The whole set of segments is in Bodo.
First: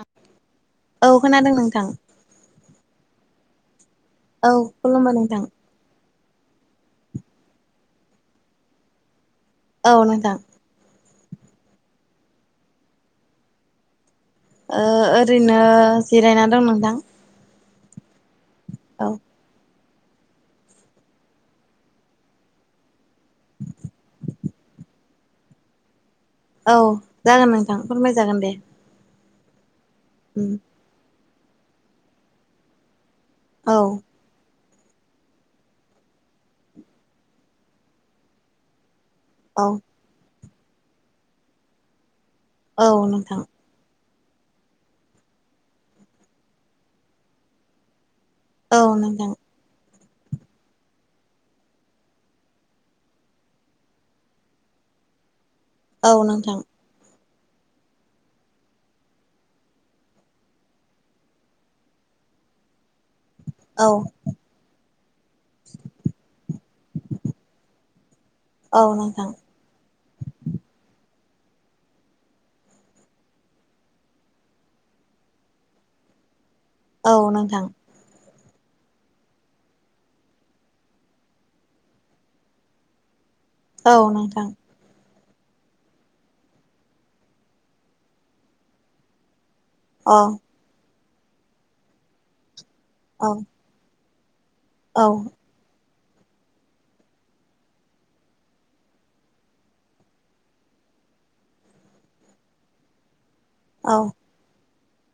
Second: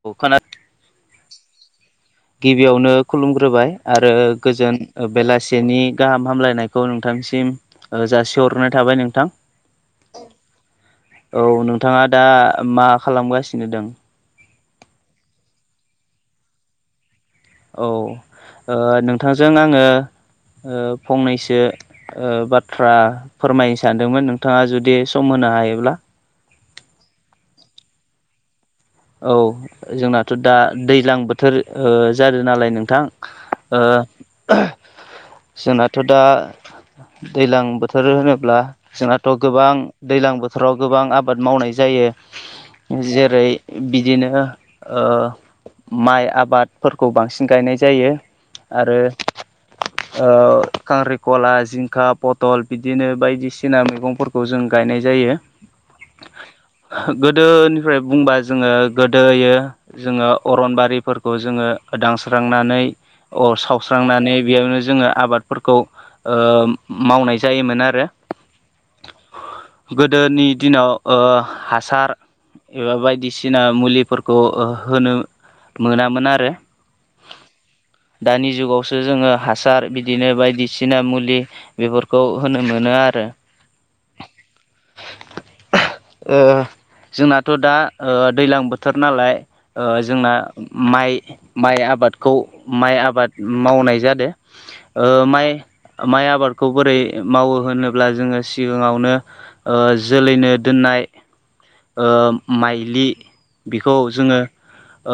खोना औ खोनादों नोंथां। गिबियावनो खुलुमग्रोबाय आरो औ गोजोन खुलुमबाय नोंथां बेलासेनि गाहाम हामलायनायखौ नोंथांसिम जासिहराय थाबाय नोंथां। औ नोंथां। औ नोंथाङा दा मा खालामगासिनो दों? ओरैनो जिरायना दं नोंथां। औ औ नोंथांजों आङो फंनैसो बाथ्रा फोरमायनो सानदोंमोन नोंथाङा जुदि सम होनो हायोब्ला। औ जागोन नोंथां फोरमायजागोन दे। औ जोंनाथ' उम दा दैज्लां बोथोर जादो नालाय नोंथां औ [inaudible] जोंनाथ' दा दैज्लां बोथोर होनोब्ला जोंहाथ' औ गोबां दैज्लां बोथोराव गोबां आबाद मावनाय जायो। औ नोंथां जेरै बिदिनो माइ आबादफोरखौ बांसिन गायनाय जायो। औ आरो नोंथां खांख्रिखला, जिंखा, पटल बिदिनो बायदिसिना मैगंफोर खौ जों गायनाय जायो। औ नोंथां। गोदोनिफ्राय बुंबा जोङो गोदोयो जोङो अरनबारिफोरखौ जोङो दानस्रांनानै अ औ सावस्रांनानै बेयावनो जोङो आबादफोरखौ ओ मावनाय जायोमोन आरो। औ नोंथां। गोदोनि दिनाव ओ हासार एबा बायदिसि दिना मुलिफोरखौ ओ होनो मोनामोन आरो। औ नोंथां। दानि जुगावसो जोङो हासार बिदिनो बायदिसिना मुलि बेफोरखौ होनो मोनो आरो। औ नोंथां। ओ जोंनाथ दा ओ दैलां बोथोर नालाय ओ औ जोंना माइ माइ आबादखौ माइ औ आबाद मावनाय जादों औ ओ माइ माइ आबादखौ बोरै मावो होनोब्ला जोङो सिगाङावनो। ओ जोलैनो दोननाय ओ माइ लि औ बेखौ जोङो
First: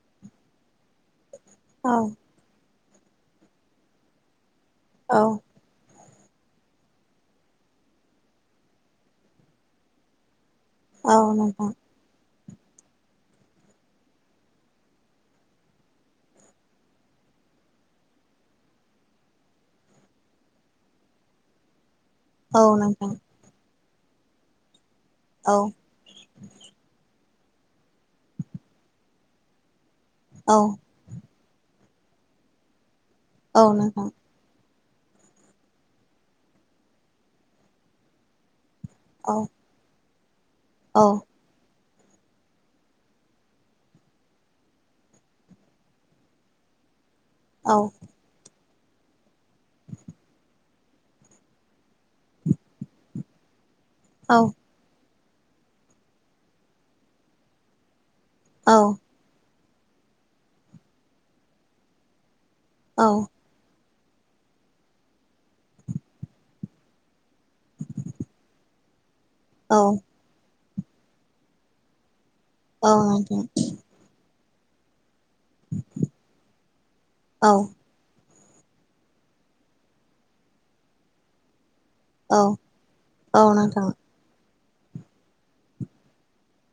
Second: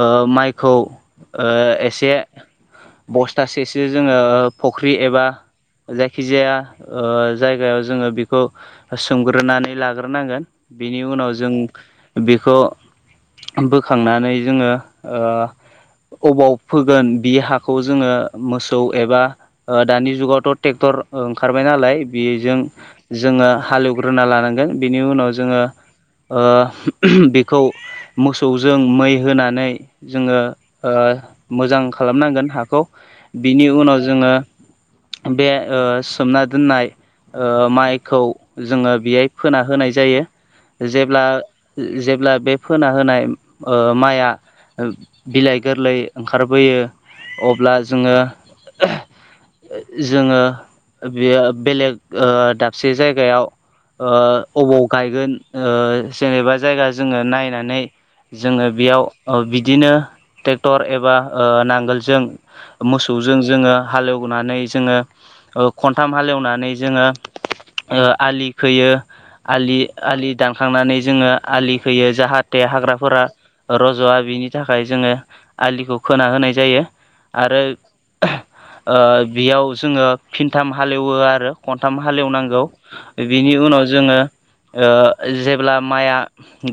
ओ माइखौ ओ एसे बस्थासेसो जोङो फुख्रि औ एबा जायखिजाया ओ जायगायाव जोङो बेखौ सोमग्रोनानै लाग्रोनांगोन। बेनि औ उनाव जों नोंथां बेखौ बोखांनानै जोङो ओ अबाव फोगोन बि हाखौ जोङो मोसौ एबा ओ दानि जुगावथ टेक्टर ओंखारबाय नालाय बेजों औ नोंथां जोङो हालेवग्रोना लानांगोन बेनि उनाव औ जोङो बेखौ मोसौजों मै होनानै जोङो औ ओ मोजां खालामनांगोन हाखौ औ बिनि उनाव नोंथां जोङो बे ओ सोमना दोननाय ओ माइखौ जोङो बेहाय औ फोना होनाय जायो औ जेब्ला जेब्ला बे फोना होनाय ओ माइआ बिलाइ गोरलै ओंखारबोयो अब्ला औ जोङो जोङो बेयो बेलेग दाबसे जायगायाव ओ औ अबाव गायगोन जेनेबा जायगा जोङो नायनानै जोङो औ औ बेयाव ओ बिदिनो ट्रेक्टर एबा ओ‌ नांगोलजों मोसौजों जोङो हालेवनानै जोङो ओ‌ खनथाम हालेवनानै जोङो ओ आलि फोयो औ आलि आलि दानखांनानै जोङो आलि फोयो जाहा थे हाग्राफोरा नोंथां रजआ बिनि थाखाय जोङो आलिखौ खोना होनाय जायो। औ आरो ओ बेयाव जोङो फिनथाम हालेवो आरो खनथाम औ हालेवनांगौ औ बिनि उनाव नोंथां जोङो ओ जेब्ला माइआ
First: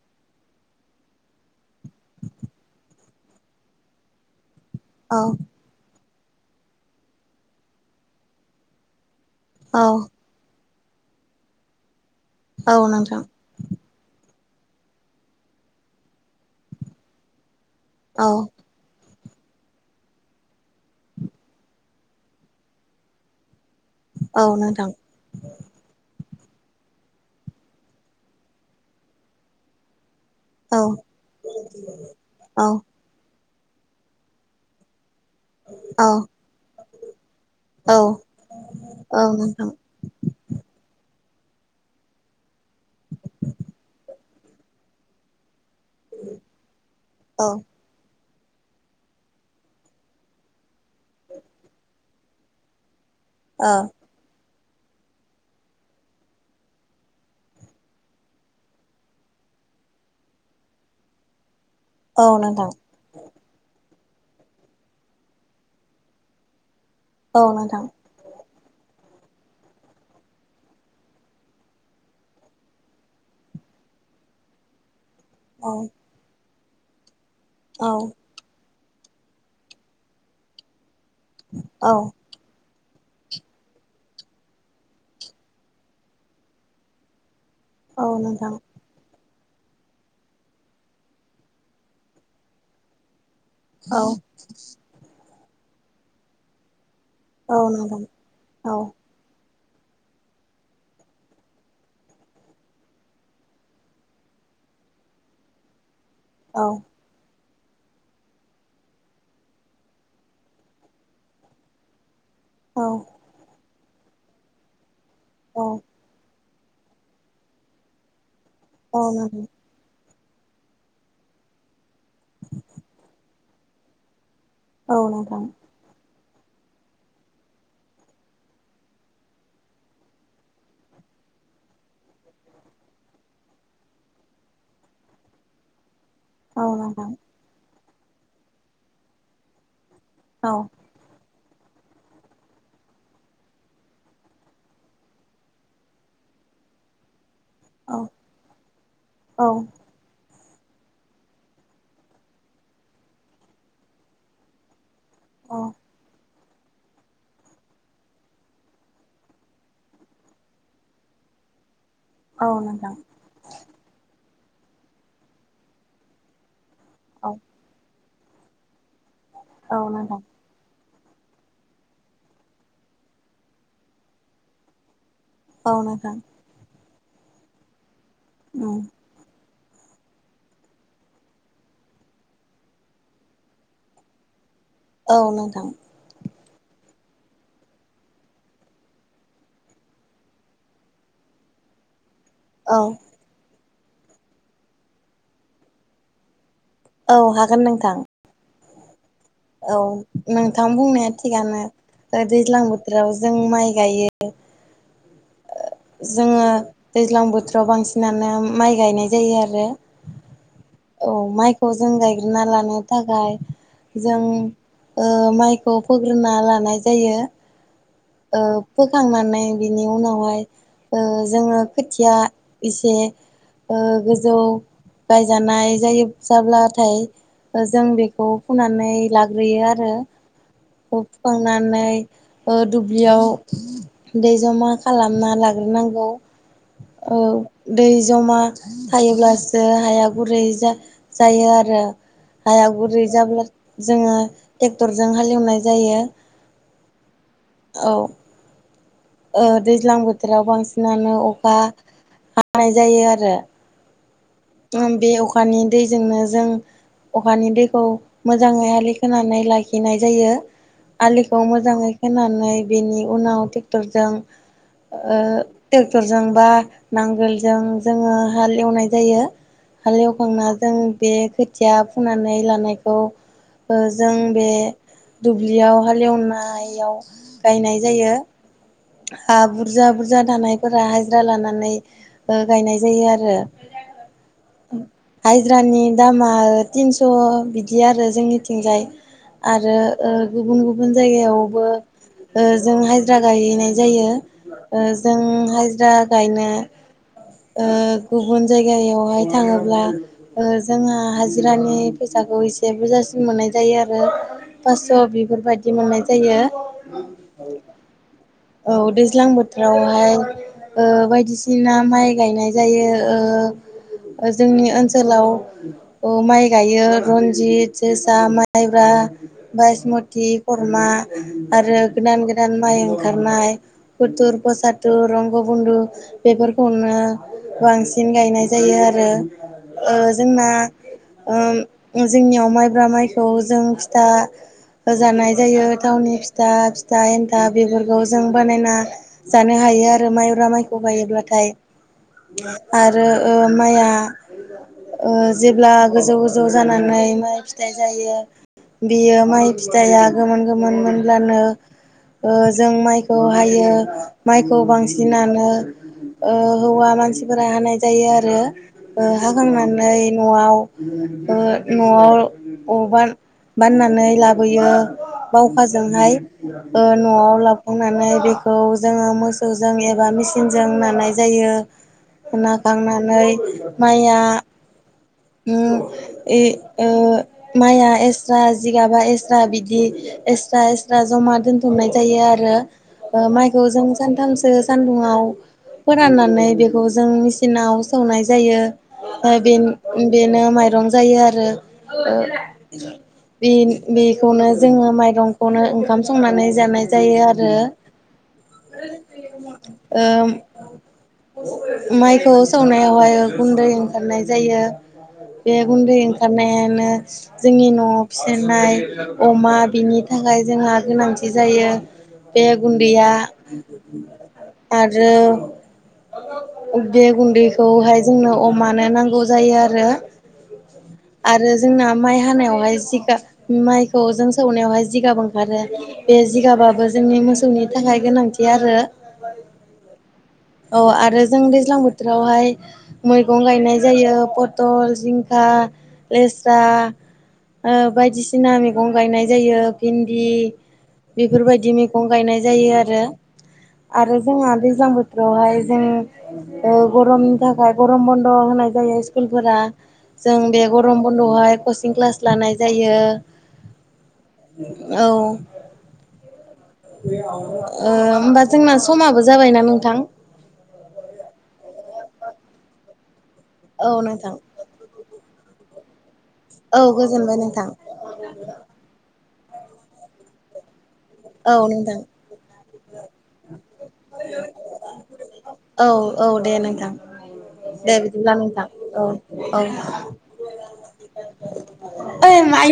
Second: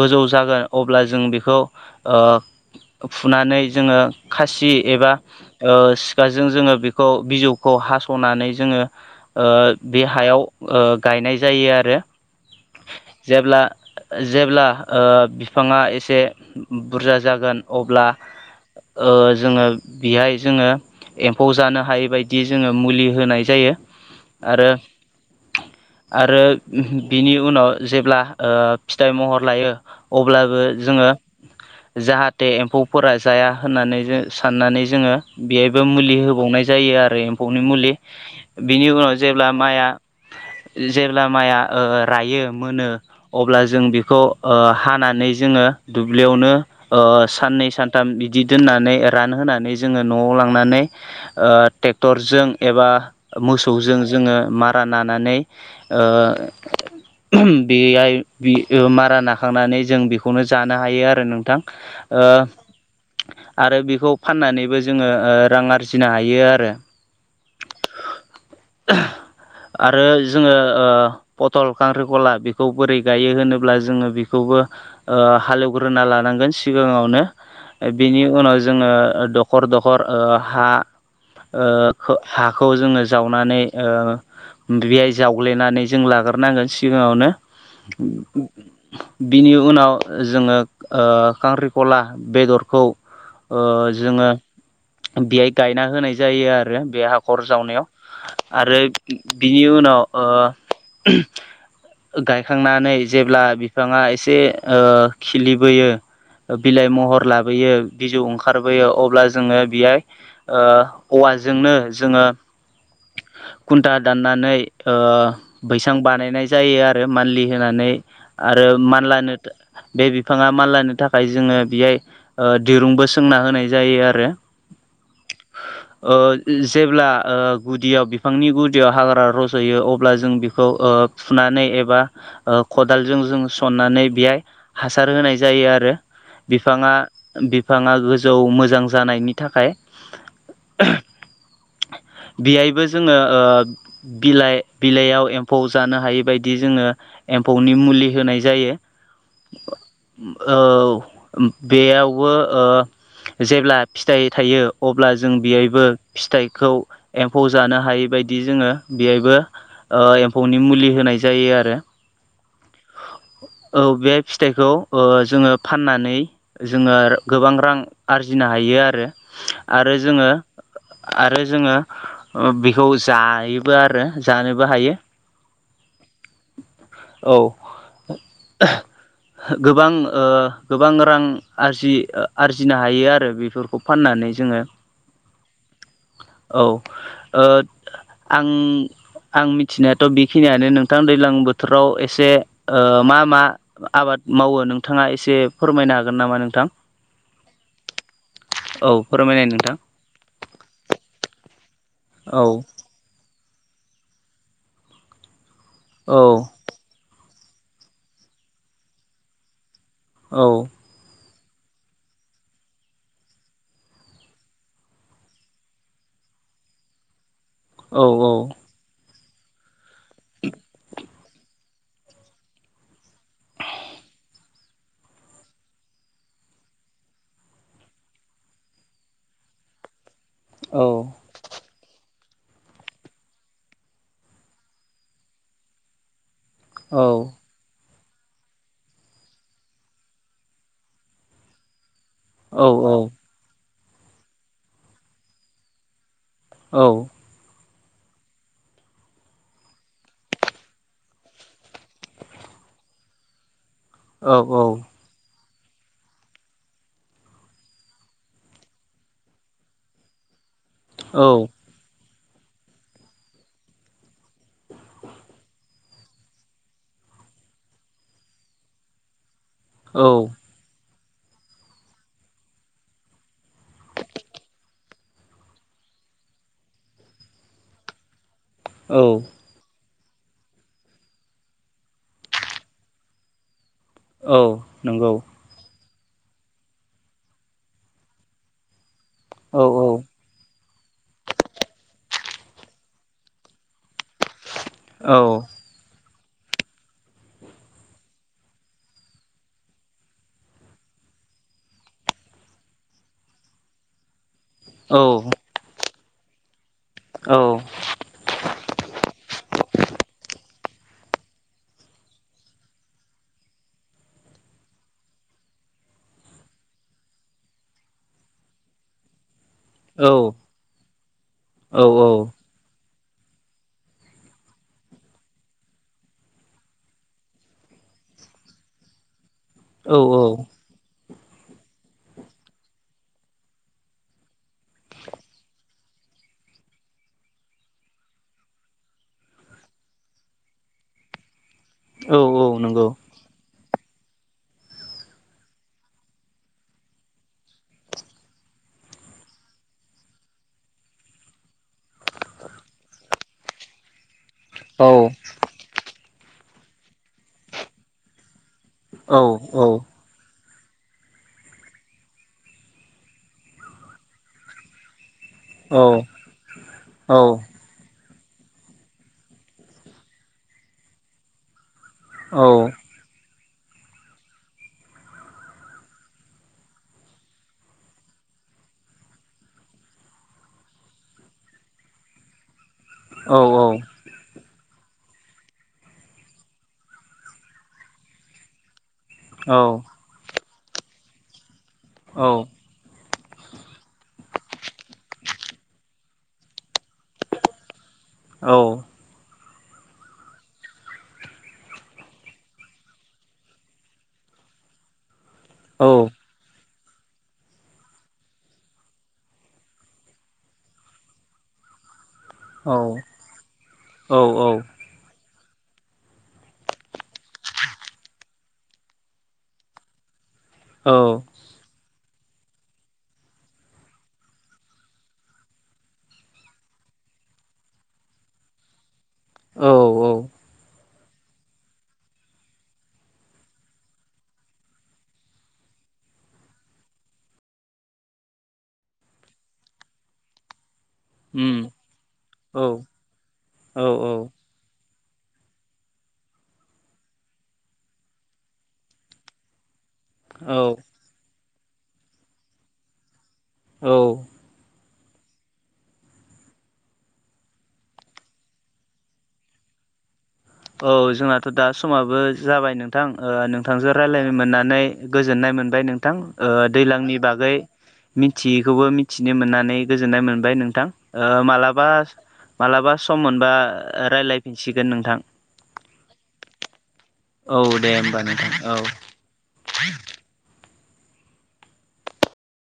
गोजौ जागोन अब्ला जों बेखौ ओ फुनानै जोङो खासि एबा औ ओ सिखाजों जोङो बेखौ बिजौखौ हासनानै जोङो ओ औ बे हायाव गायनाय जायो आरो। औ नोंथां। जेब्ला जेब्ला ओ बिफाङा एसे बुरजा जागोन अब्ला औ ओ जोङो बेहाय जोङो एम्फौ जानो हायि बायदि जोङो मुलि होनाय जायो। औ आरो नोंथां आरो बिनि उनाव जेब्ला ओ फिथाइ महर लायो अब्लाबो औ जोङो जाहाथे औ एम्फौ फोरा जाया होननानै जो साननानै जोङो बेहायबो औ मुलि होबावनाय जायो आरो एम्फौनि मुलि औ बिनि उनाव औ जेब्ला नोंथां माइआ जेब्ला माइया ओ रायो मोनो। अब्ला जों बेखौ ओ हानानै जोङो दुब्लियावनो ओ औ साननै सान [unintelligible] बिदि दोननानै रानहोनानै जोङो न'आव लांनानै ओ ट्रेक्टरजों एबा ओ मोसौजों जोङो मारा नानानै ओ बेहाय बि ओ मारा नाखांनानै जों बेखौनो जानो हायो आरो नोंथां ओ औ नोंथां आरो बेखौ फाननानैबो जोङो ओ रां आरजिनो हायो आरो। औ नोंथां। [inaudible] आरो जोङो पथल खांख्रिखला बेखौ बोरै गायो होनोब्ला जोङो बेखौबो ओ औ हालेवग्रोना लानांगोन सिगाङावनो। औ बिनि उनाव जोङो दखर दखर ओ हा ओ औ खो हाखौ जोङो जावनानै ओ बेहाय जावग्लेनानै जों लाग्रोनांगोन सिगाङावनो। औ नोंथां बिनि उनाव जोङो ओ खांख्रिखला बेदरखौ ओ औ जोङो बेहाय गायना होनाय जायो आरो बे हर औ जावनायाव नोंथां आरो औ बिनि उनाव ओ गायखांना नै जेब्ला बिफाङा एसे खिलिबोयो बिलाय महर ला बोयो बिजौ ओंखारबोयो अब्ला जोङो बेहाय ओ औवाजोंनो जोङो औ। खुन्टा दाननानै ओ औ बैसां बानायनाय जायो आरो मानलि होनानै आरो औ नोंथां मानलानो बे बिफाङा मानलानो थाखाय जोङो बेहाय ओ दिरुंबो सोंना होनाय जायो आरो औ नोंथां। ओ जेब्ला ओ गुदियाव बिफांनि गुदियाव हाग्रा रज'यो अब्ला जों बे खौ ओ फुनानै एबा ओ खदालजों जों सननानै बेहाय हासार होनाय जायो आरो। औ बिफाङा बिफाङा गोजौ मोजां जानायनि थाखाय। औ। बिहायबो जोङो ओ बिलाइ बिलाइयाव एम्फौ जानो हायै बायदि जोङो एम्फौनि औ मुलि होनाय जायो। औ नोंथां औ नोंथां औ औ बेयावबो ओ जेब्ला फिथाइ थायो अब्ला जों बियाइबो फिथाइखौ एम्फौ जानो हायिबायदि जोङो बिहायबो एम्फौनि मुलि होनाय जायो आरो। औ नोंथां। औ बे फिथाइखौ ओ जोङो फाननानै जोङो गोबां रां आरजिनो हायो आरो औ आरो जोङो आरो जोङो बेखौ जायोबो आरो जानोबो हायो। औ नोंथां। औ। गोबां ओ गोबां रां आरजि आरजिनो हायो आरो बेफोर खौ फाननानै जोङो। औ नोंथां। औ ओ आं आं मिथिनायाथ' बेखिनियानो नोंथां दैज्लां बो बोथोराव एसे ओ औ मा मा आबाद मावो नोंथाङा एसे फोरमायनो हागोन नामा नोंथां? औ हागोन नोंथां। औ। फोरमायनाय नोंथां औ नोंथां बुंनाया थिगानो दा औ दैज्लां बो जेराव जों माइ गायो। औ जोङो दैज्लां बोथोराव बांसिनानो माइ गायनाय जायो आरो। औ। औ माइखौ जों गायग्रोना लानो थाखाय जों ओ माइखौ फोग्रोना लानाय जायो। औ ओ फोखांनानै बिनि उनावहाय जोङो खोथिया एसे ओ गोजौ गायजानाय जायो जाब्लाथाय ओ जों बेखौ फुनानै लाग्रोयो आरो। औ खौ फुखांनानै ओ दुब्लियाव दै जमा खालामना लाग्रोनांगौ। औ। दै जमा थायोब्लासो हाया गुरै जा जायो आरो। औ हाया गुरै जाब्ला जोङो ट्रेक्टरजों हालेवनाय जायो। औ। औ। ओ दैज्लां बोथोराव बांसिनानो अखा हानाय जायो आरो। बे अखानि दैजोंनो जों अखानि दैखौ मोजाङै आलि खोनानै लाखिनाय जायो। आलिखौ मोजाङै खोनानै बेनि उनाव ट्रेक्टरजों ओ ट्रेक्टरजों बा नांगोलजों जोङो हाल एवनाय जायो। औ हालेवखांना जों बे खोथिया फुनानै लानायखौ ओ जों बे दुब्लियाव हालेवनायाव गायनाय जायो। औ औ हा बुरजा बुरजा थानायफोरा हाजिरा लानानै ओ गायनाय जायो आरो। औ [unintelligible] नंगौ हाजिरानि दामा तिनस' बिदि आरो जोंनिथिंजाय औ आरो औ ओ गुबुन गुबुन जायगायावबो ओ जों हाजिरा गायहैनाय जायो। जों औ हाजिरा गायनो गुबुन जायगायावहाय थाङोब्ला जोंहा हाजिरानि फैसाखौ एसे बुरजासिन मोननाय जायो आरो। औ पासस' बिफोरबायदि मोननाय जायो। औ। औ दैज्लां बोथोरावहाय ओ बायदिसिना माइ गायनाय जायो। ओ ओ जोंनि ओनसोलाव औ माइ गायो। रनजित, जोसा, माइब्रा, बाइसमति, खरमा औ आरो गोदान गोदान माइ ओंखारनाय। सुतथुर, फसातुर, रंग, बुन्दु बेफोरखौनो बांसिन गायनाय जायो आरो। औ ओ जोंना ओम जोंनियाव माइब्रा माइखौ जों फिथा जानाय जायो थावनि फिथा, फिथा एन्थाब, बेफोरखौ जों बानायना जानो हायो आरो माइब्रा माइखौ बायोब्लाथाय। नंगौ आरो ओ माइआ ओ जेब्ला गोजौ गोजौ जानानै माइ फिथाइ जायो बियो माइ फिथाइआ गोमोन गोमोन मोनब्लानो ओ जों माइखौ हायो। माइखौ औ बांसिनानो ओ हौवा मानसिफोरा हानाय जायो आरो। औ ओ औ हाखांनानै न'आव ओ न'आव अबेबा बाननानै लाबोयो बावखाजोंहाय औ ओ न'आव ला खांनानै बेखौ जोङो मोसौजों एबा मेचिनजों नानाय जायो। नाखांनानै माइया उम ए ओ माइआ एस्रा जिगाबा एस्रा बिदि एस्रा एस्रा जमा दोनथुमनाय जायो आरो। औ ओ औ माइखौ औ जों सानथामसो सान्दुंआव फोराननानै बेखौ जों मेचिनाव सौनाय जायो। ओफाय औ बे-बेनो माइरं जायो आरो। ओ बे-बेखौनो जोङो माइरंखौनो ओंखाम संनानै जानाय जायो आरो। औ। ओम माइखौ सौनायावहायो गुन्दै ओंखारनाय जायो। बे गुन्दै ओंखारनायानो जोंनि न'आव फिजानाय अमा बिनि थाखाय जोंहा गोनांथि थि जायो बे गुन्दैया औ आरो बे गुन्दैखौहाय जोंनो अमानो नांगौ जायो आरो। औ। आरो जोंना माइ हानायावहाय जिगा माइखौ जों सौनायावहाय जिगाब ओंखारो। बे जिगाबाबो जोंनि मोसौनि थाखाय गोनांथि आरो। औ औ। औ आरो जों दैज्लां बोथोरावहाय मैगं गायनाय जायो। पथल, जिंखा, लेस्रा ओ बायदिसिना मैगं गायनाय जायो भिन्दि उम बेफोरबायदि मैगं गायनाय औ जायो आरो। औ आरो जोंहा दैज्लां बोथ थोरावहाय जों ओ गरमनि थाखाय गरम बन्द' होनाय जायो स्कुलफोरा। जों बे गरम बन्द'आवहाय कचिं क्लास लानाय जायो। औ। औ। ओ होमबा जोंना समाबो जाबायना नोंथां? औ जोंनाथ' दा समाबो जाबाय नोंथां। ओ औ ोंथांजों रायलायनो नोंथां मोननानै गोजोननाय मोनबाय नोंथां ओ औ दैलांनि गोजोनबाय बागै नोंथां मिथियैखौबो मिथिनो मोननानै गोजोननाय मोनबाय नोंथां। ओ औ मालाबा नोंथां मालाबा सम मोनबा रायलायफिनसिगोन नोंथां। औ औ दे नोंथां दे बिदिब्ला नोंथां औ। औ। [unintelligible]